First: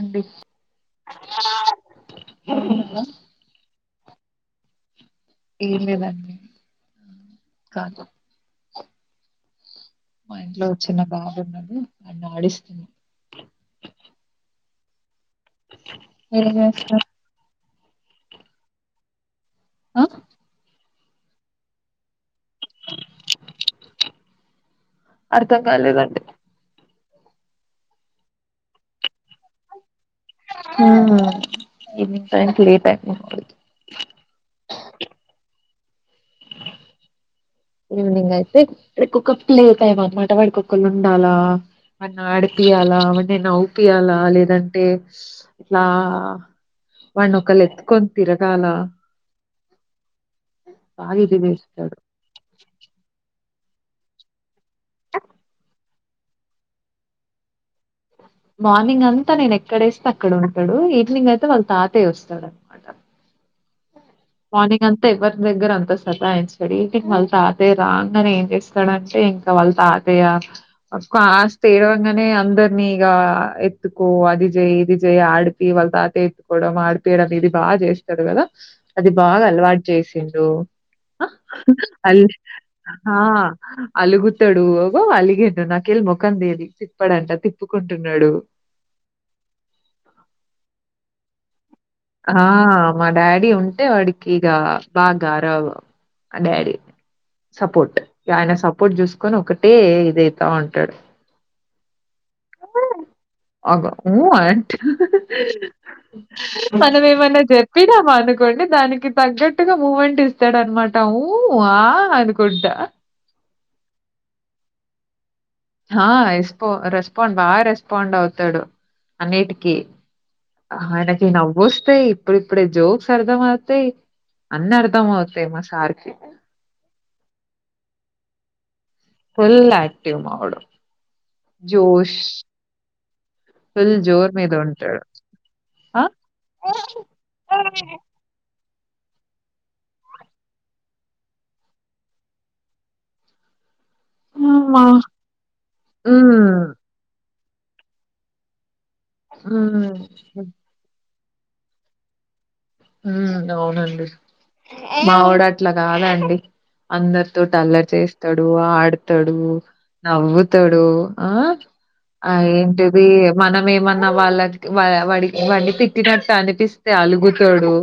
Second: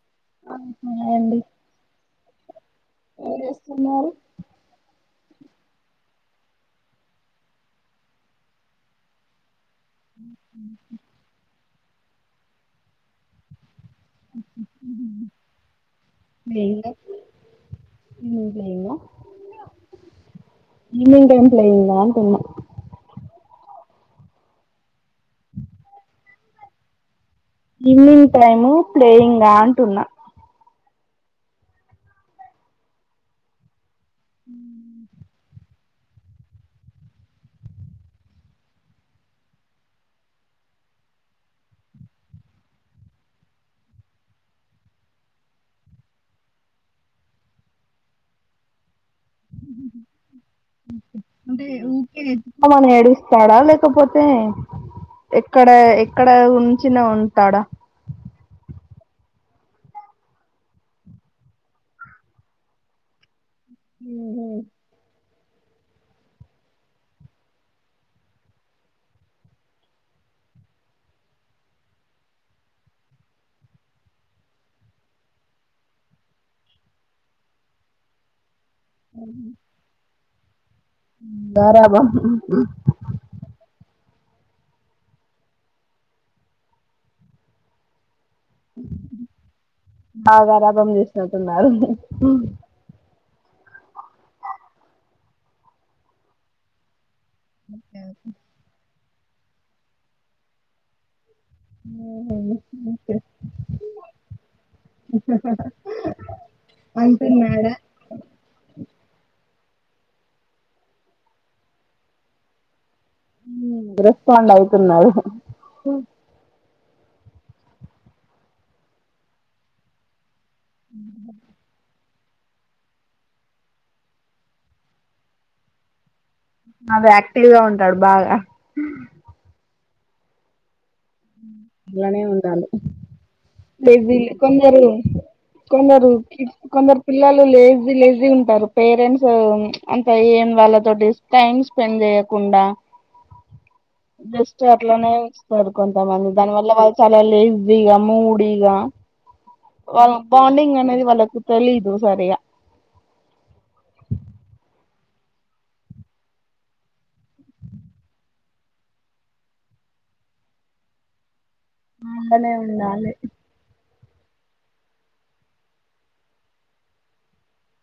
అండి ఆ ఏడి ఏస [unintelligible] ఇలేదాంన్ని కాదు మా ఇంట్లో చిన్న బాబున్నది ఆ ఆడిస్తున్నా అ ఏజస్తా ఇ లేమ ఆ ఈవనింగ్ టైం పయింగ్ంద అంటన్నా అర్థం కాల లేదండి ఈవినింగ్ టైము ప్లేయింగ్గా అంటున్నా హ ఈవనింగ్ టైంక్ లేట్ ఆయి ఉ ఈవినింగ్ అయితే రే ఒక్క ప లేతాయమన్నమాట వాడికిక్కళ్ళు ఉండాలా వాన్ని ఆడిపియాలా వాన్ని నవ్విపియాలా లేదంటే ఇట్లా వాన్ని ఒకలు ఎత్కొని తిరగాల బాగ ఏడుస్తాడు మన ఏడుస్తాడా లేకపోతే ఎక్కడ ఎ ఎక్కడ ఉంచిన ఉంటాడా మార్నింగ్ అంత నేను ఎక్కడేస్తే అక్కడ ఉంటడు ఈవినింగ్ అయితే వాళ్ళ తాతయ్య వస్తడు అన్నమాట మార్నింగ్ అంతా ఎవ్వర్ రి దగ్గర అంత సతాయించడు ఈవినింగ్ వాళ్ళ తాతయ్య రాంగనే ఏం చేస్తడంటే ఇంకా వాళ్ళ తాతయ్య ఆ ఫాస్ట్ ఏడవంగనే అందరినీ ఇక ఎత్తుకో అది చెయి ఇది చెయి ఆడిపియీ వాళ్ళ తాత ఎత్టుకోవడం ఆడిపియడం ఇది బాగా చేస్తరు కదా అది బాగా అలవాటు చేసిండు గారాబం అ అలుగుతడు అగో అలిగిండు నాకేలి ముఖం తిప్పడంట తిప్పుకుంటున్నడు బాగ గారాబం చేసినట్టున్నారు ఆ మ డాడీ ఉంటే వాడికి ఇక బాగా గారాబం ఆ డాడీ సపోర్ట్ ఇగ ఆయన సపోర్ట్ చూసుకొని ఒకటే ఇదయితా ఉంటడు ఉహు ఓకే అగో ఊ అంటా మనం ఏమన్నా అంటున్నాడా చెప్పినమనుకోండి దానికి తగ్గట్టు ట్టుగా మూమెంట్ ఇస్తడన్నమాట ఊ ఆ అనుకుంటా రెస్పాండ్ అయితున్నడు ఆ రెస్పా రెస్పాండ్ బాగా రెస్పాండ్ అవుతడు అన్నిటికీ అయినకి నవ్వొస్తే ఇప్పుడిప్పుడే జోక్స్ అర్థం అవుతయి అన్నీ అర్ధం అవుతయి మా సార్కి అదే యాక్టివ్గా ఉంటాడు బాగా ఫుల్ ఆక్టివ్ మావోడు జోష్ అలానే ఉండాలి ఫుల్ జోర్ [unintelligible] మీద కొందరు ఉంటాడు. ఆ కొందరు కిడ్స్ కొందరు పిల్లలు లేజీ లేజీ ఉంటరు పేరెంట్స్ అంత ఏం వాళ్ళతోటి టైమ్ స్పెండ్ చేయకుండా బెస్ట్ మా అట్లనే చేస్తరు కొంతమంది దాని హ్మ్ వల్ల వాళ్ళు చాలా లేజీగా మూడీగా ఉమ్ వాళ్ళ బాండింగ్ అనేది వాళ్ళ తెలీదు సరిగ్గా ఉ అవునండి మావోడు అట్ల కాదండి అందరితోటి అల్లరి చేస్తడు ఆడతడు నవ్వుతడు ఆ ఆ అలానే ఏంటిది ఉండాలి మనం ఏమన్నా వాళ్ళకి వాడి వాడిని తిట్టినట్టు అనిపిస్తే అలుగు తడు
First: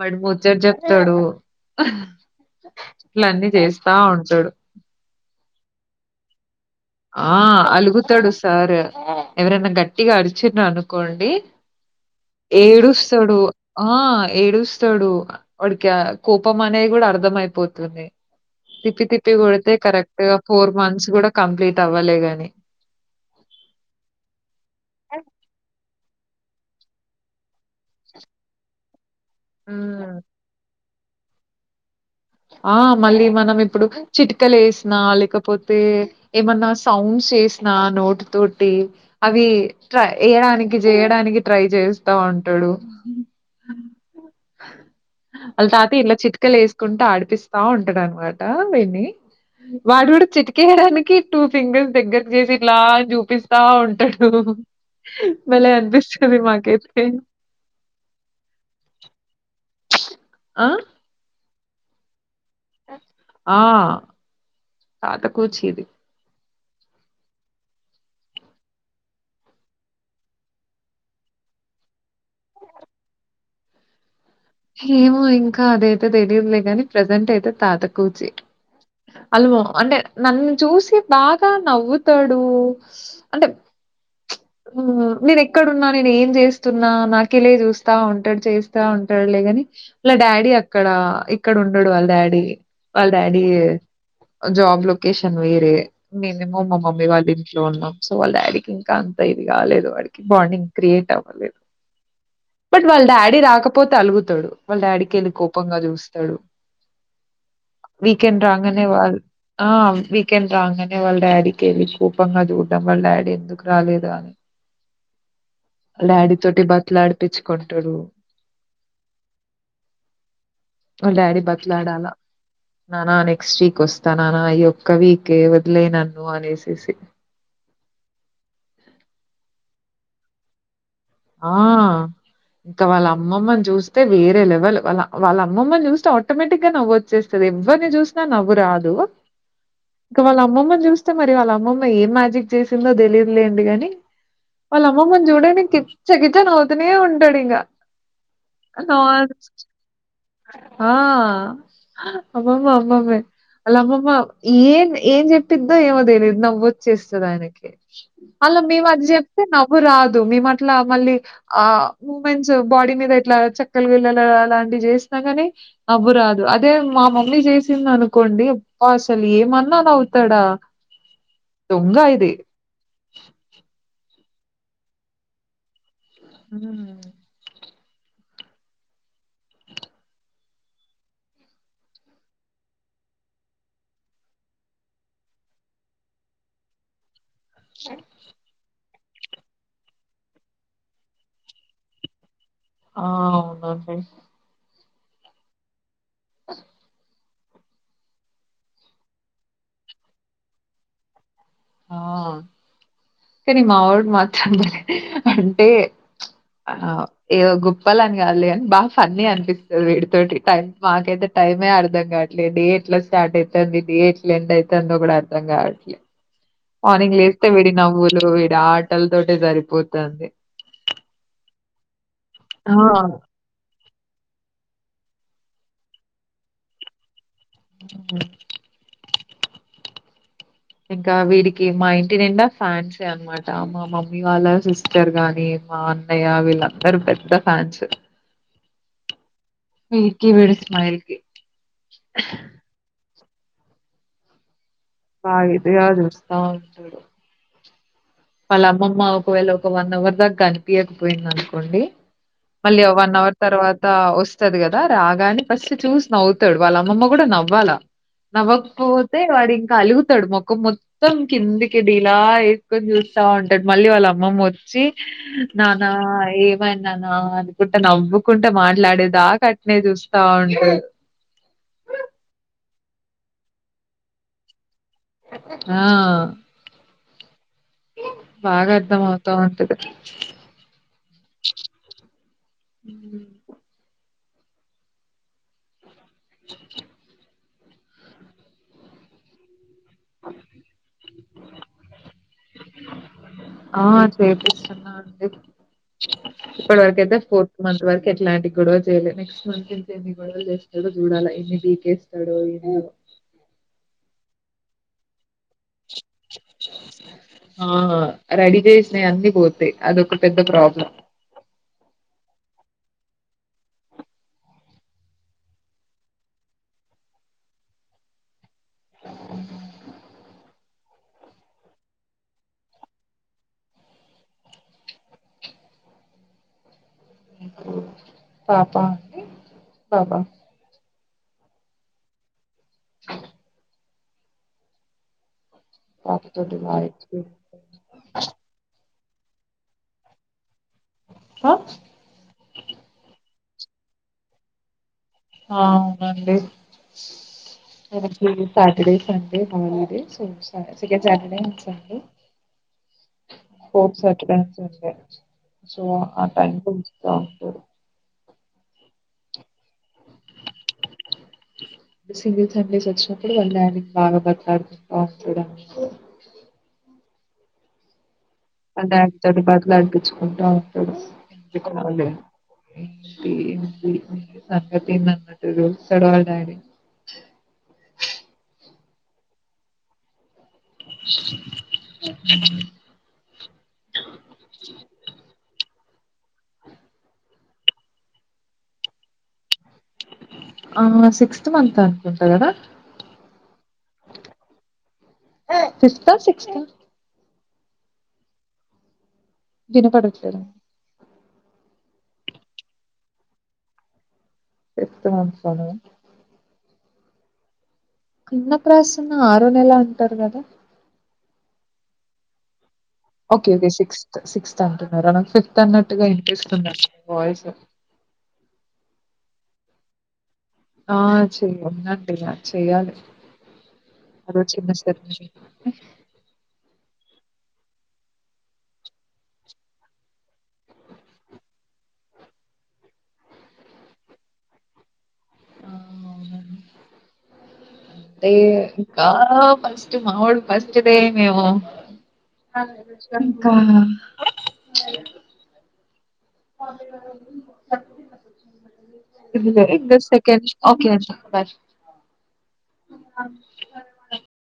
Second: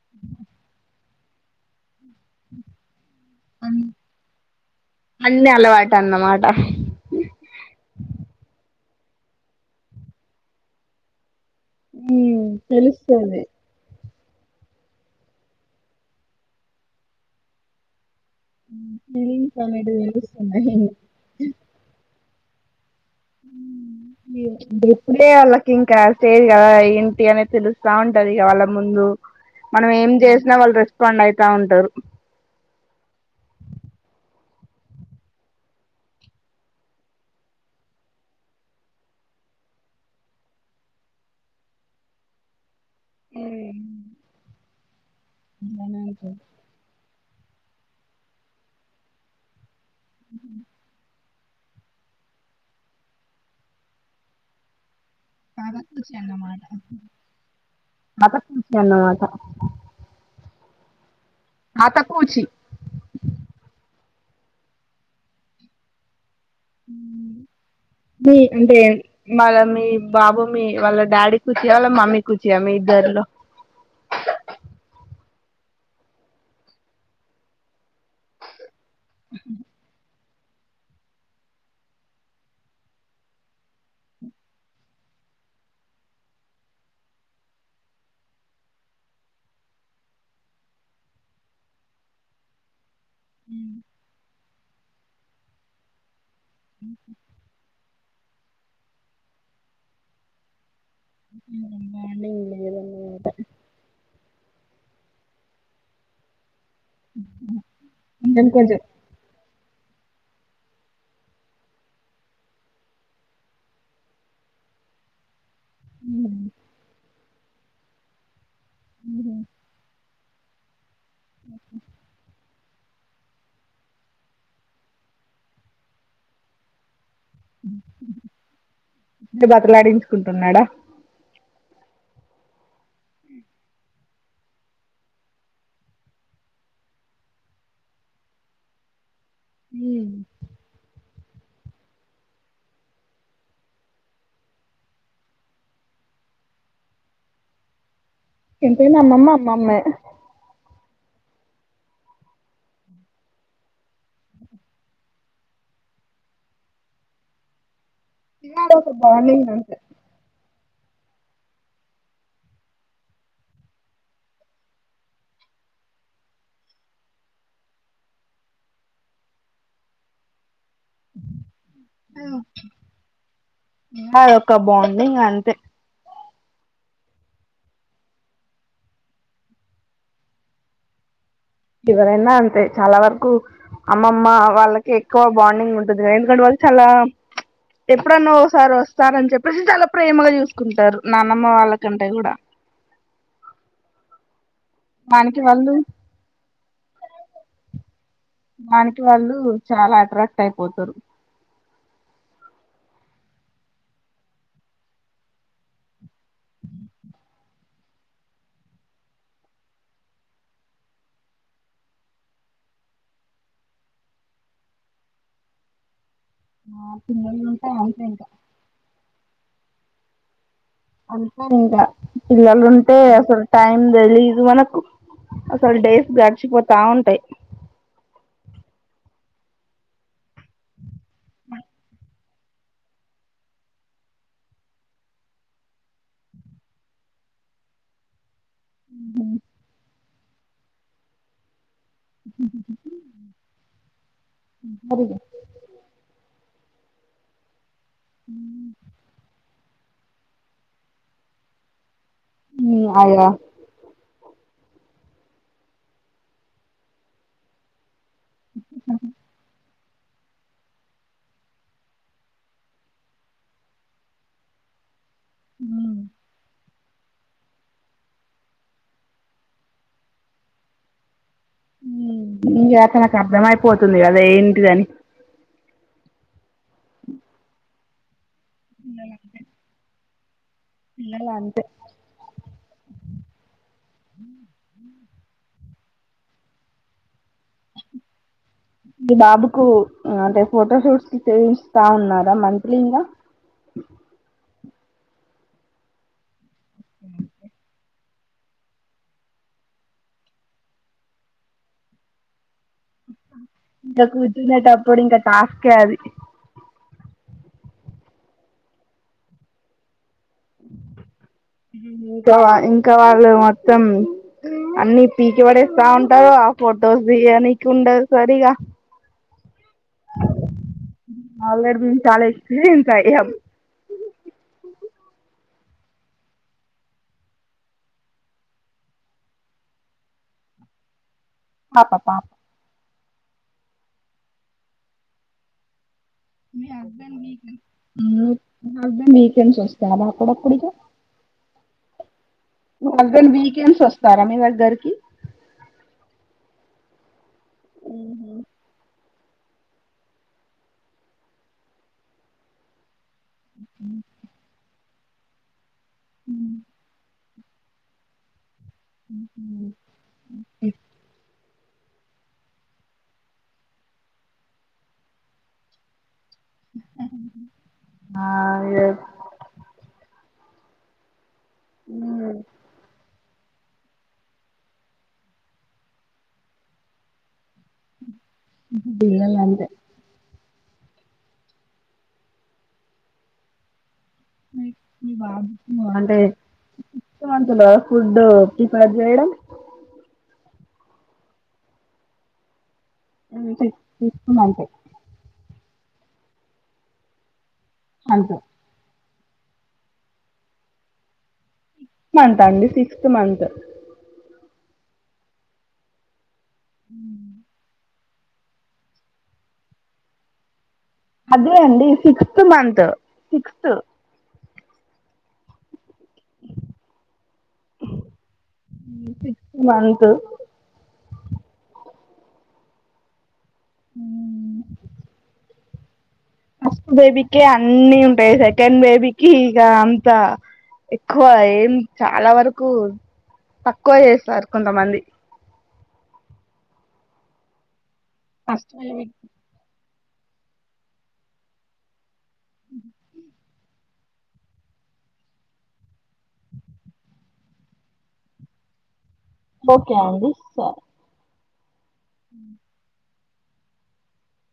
వాడు ముచ్చట చెప్తడు ఇలా అన్నీ చేస్తా ఉంటడు అన్ని అలవాటు అన్నమాట ఆ అలుగుతడు సార్ ఎవరైనా గట్టిగా అరిచిన్రు అనుకోండి ఏడుస్తడు తెలుస్తుంది ఆ ఏడుస్తడు వాడికి కోపం అనేది కూడా అర్ధం అయిపోతుంది తిప్పి తిప్పి ఫీలింగ్స్ కొడితే అనేటివి కరెక్ట్గా ఫోర్ తెలుస్తున్నాయి మంత్స్ కూడా కంప్లీట్ కాలేగాని ఇప్పుడే వాళ్ళకింకా స్టేజ్ కదా ఏంటి అనేది తెలుస్తా ఉంటది ఇక వాళ్ళ ముందు మనం ఏం హ్మ్. చేసినా వాళ్ళు రె స్పాండ్ అయితా ఉంటరు ఆ మళ్ళీ మనం ఇప్పుడు చిట్కలు వేసినా లేకపోతే ఏమన్న సౌండ్స్ చేసిన నోటు తోటి అవి వెయ్యడానికి చేయడానికి ట్రై చేస్తా ఉంట ఉంటాడు అళ్ళ తాత ఇలా చిటికెలు వేసుకుంటా ఆడిపిస్తా ఉంటాడు అనమాట వాడు కూడా చిటికేయడానికి టూ ఫింగర్స్ దగ్గర చేసి ఇట్లా అని చూపిస్తా ఉంటాడు భలే అనిపిస్తది మాకైతే అనిపిస్తది అన్నమాట ఆ తాత కూచి ఆ తాత కూచి ఉ మీ అంటే వాళ్ళ మీ బాబు మీ వాళ్ళ డాడీ కూచా మమ్మీ కూచ ఇగ మీ ఇద్దరిలో ఏమే ఇంకా అదయితే తెలియదులే ని ప్రెజెంట్ అయితే తాత కూచి కూచి అల్వ అంటే నన్ను చూసి బాగా నవ్వుతాడు అంటే నేను ఎక్కడున్నా నేను ఏం చేస్తున్నా నాకెలే చూస్తా ఉంటాడు చేస్తా ఉంటాడు లేని వాళ్ళ డాడీ అక్కడ ఇక్కడ ఉండడు వాళ్ళ డాడీ వాళ్ళ డాడీ జాబ్ లొకేషన్ వేరే మీమేమో మా మమ్మీ వాళ్ళ వాళ్ళ ఇంట్లో ఉన్నాం సో వాళ్ళ డాడీకి ఇంకా అంత ఇది కాలేదు వాడికి బాండింగ్ క్రియేట్ అవ్వలేదు బాండింగ్ బట్ వాళ్ళ లేదన్నమాట డాడీ రాకపోతే అలుగుతాడు వాళ్ళ డాడీకి వెళ్ళి కోపంగా చూస్తాడు వీకెండ్ కొంచెం కొంచెం రాంగనే వాళ్ళు ఆ వీకెండ్ రాంగ్నే వాళ్ళ డాడీకి వెళ్ళి కోపంగా చూడడం వాళ్ళ డాడీ ఎందుకు రాలేదు డాడీ తోటి బతిమిలాడించుకుంటాడు ఉ వాళ్ల డాడీ బతిమిలాడాల నానా నెక్స్ట్ వీక్ వస్తా నానా ఈ ఒక్క వీకే వదిలే నన్ను అనేసేసి ఇప్పుడే బతలాడించుకుంటున్నాడా ఆ ఇంకా వాళ్ళ అమ్మమ్మని చూస్తే వేరే లెవెల్ వాళ్ వాళ్ళ అమ్మమ్మని చూస్తే ఆటోమేటిక్ గా నవ్వు వచ్చేస్తది ఎవరిని చూసినా నవ్వు రాదు ఇంకా వాళ్ళ అమ్మమ్మని చూస్తే మరి వాళ్ళ అమ్మమ్మ ఏ మ్యాజిక్ చేసిందో తెలియదులేండి కాని వాళ్ళ అమ్మమ్మని చూడడానికి కిచ కిచ నవ్వుతూనే ఉంటాడు ఇంకా ఎంతైనా అమ్మమ్మ అమ్మమ్మే ఆ అమ్మమా అమ్మమే అలా అమ్మమ్మ ఏం ఏం చెప్పిద్దో ఏమో తెలిదు నవ్వొచ్చేస్తుంది ఆయనకి ఇక మల్ల మేము అదొక అది చెప్పితే బాండింగ్ అంతే నవ్వు రాదు మీము అట్లా మళ్ళీ ఆ మూమెంట్స్ బాడీ మీద ఎట్లా చెక్కలు వెళ్ళాగులు అలాంటివి చేసిన నవ్వు రాదు అదే మా మమ్మీ చేసింది అనుకోండి అబ అసలు ఏమన్నా నవ్వుతాడ ఆ ఇంకా బాగుంది ఇంకా అంతే ఉ ఎవరైనా అంతే చాలా వరకు అమ్మమ్మ వాళ్ళకి ఎక్కువ బాండింగ్ ఉంటుంది ఎందుకంటే వాళ్ళు వాళ్లు ఎప్పుడన్నా ఒకసారి వస్తారు కదా వస్తారని చెప్పేసి చాలా ప్రేమగా చూసుకుంటారు నాన్నమ్మ వాళ్ళకంటే కూడా ఆ అవునండి మనకి వాళ్ళు దగ్గు సౌండ్ దానికి వాళ్ళు చాలా అట్రాక్ట్ అయిపోతారు ఆ కానీ మా వాడు అందరి అంటే ఆ ఏ గుప్పలు అని కావాలి అని బాగా ఫన్నీ అనిపిస్తుంది వీటితోటి టైం మాకైతే టైమే అర్ధం కాదు డే ఎట్లా స్టార్ట్ అవుతుంది డే ఎట్లా ఎండ్ అవుతుందో కూడా అర్థం కావట్లే మార్నింగ్ పిల్లలు లేస్తే ఉంటే వడి అంతే ఇంకా నవ్వులు వడి ఆటలతోటే సరిపోతుంది అంతే ఇంకా పిల్లలు ఆ! ఉంటే అసలు టైం తెలిదు మనకు అసలు డేస్ గడిచిపోతా ఉంటాయి అ ఇంకా వీడికి మా ఇంటి నిండా ఫ్యాన్సే అనమాట మా మమ్మీ వాళ్ళ సిస్టర్ గాని మా అన్నయ్య వీళ్ళందరుూ పెద్ద ఫన్ అ విడికి విడి స్మైల కి బద అ చూస్తా ఉంటడు వాళ్ళ అమ్మమ్మ ఒకవేళ ఒక వన్ అవర్ దాకా కనిపించకపోయింది అనుకోండి మళ్ళీ వన్ అయ్యో అవర్ తర్వాత వస్త వస్తాది కదా రాగానే ఫస్ట్ చూసి నవ్వుతాడు వాళ్ళ అమ్మమ్మ కూడా నవ్వాలా నవకా పోతే వాడింగ్ కలుగుతాడు మొఖం మొత్తం కిందికి డి ఇలా ఎక్కువని చూస్త ఉంటాడు మళ్ళీ వాళ్ళ అమ్మమ్మ వచ్చి నానా ఏ అన్నా నా అనుకుంట నవ్వుకుంటే మాట్లాడేదాక అట్నే చూస్తా ఉంట ఇకా అత నాకు అర్ధమయిపోతుంది కదా ఏంటిదని ఆ బాగా అర్థం అవుతా ఉంటది ఇన్నలా అంట అ మీ బాబుకు అంటే ఫోటో షూట్స్ సేవస్తస్తా ఉన్నారా మంత్లీ ఇకా డు ఇప్పటి వరక అయితే ఫోర్త్ మంత్ వరకు ఎట్లాంటి గొడవ చేయాలి నెక్స్ట్ మంత్ నుంచి ఎన్ని గొడవలు చేస్తాడు చూడాలి బీకేస్తాడు ఇంకా కూర్చునేటప్పుడు ఇంకా టాస్కే అది ఆ రెడీ చేసినాయి అన్ని పోతాయి అదొక పెద్ద ప్రాబ్లమ్ ఇంకా ఇంకా వాళ్ళు మొత్తం అన్ని పీకి పడేస్తా ఉంటారు ఆ ఫొటోస్ అ ఎకు ఉండ సరగా ఉ మెము చాల ఎక్పీరియన్స్ పాప పాప ఆపాపాప అ పాపతోటి బాగా ఎక్స్పీరియన్స్ మీస్బడ్ హస్బెండ్ వీకెండ్స్ వస్తే అ అక్కడప్పుడిక ను్ హస్బెండ్ వీకెండ్స్ వస్తారా మీ దగ్గరికి ఆ అవునండి మనకి సాటర్డే సే స చ హ స సో ఆ టైం సింగిల్ ఫ్యామిలీస్ వచ్చినప్పుడు వాళ్ళు ఆయనకి బాగా బట్లాడుతు అ ఆ డాక్టర్ నీ బ్రతిమిలాడి పిచ్చుకుంట ఉంటది సిక్స్త్ [inaudible] [unintelligible] అంతే అ మీ బాబు వంట [unintelligible] ఫుడ్ ప్రిపేర్ చేయడం ఆ సిక్స్త్ మంత్ అనుకుంటా కదా you see sixth month fifth sixth అంతే వినపడట్లేదు సిక్స్త్ మంత్ అండి సిక్స్త్ మంత్ సిక్స్త్ మంత్ హ అన్నప్రాసన ఆరో నెల అంటారు కదా అదే అండి sixth month okay okay sixth sixth అంటున్నార నాకు ఫిఫ్త్ అన్నట్ టుగా ఇనిపిస్తుంది వాయిస్ మంత్ ఆ చెయ అన్నట్టే ఇగ చెయాలి అదొ చిన్న స్టెప్ ఫస్ట్ బేబీకే అన్ని ఉంటాయి సెకండ్ బేబీకి ఇక అంత ఎక్కువ ఏం చాలా వరకు తక్కువ చేస్తారు కొంతమంది ఆ అదే ఇంకా ఫస్ట్ మా వోడు ఫస్ట్దే నేమో [unintelligible] [unintelligible] ఓకే ఒకే బాయ్ అ [inaudible]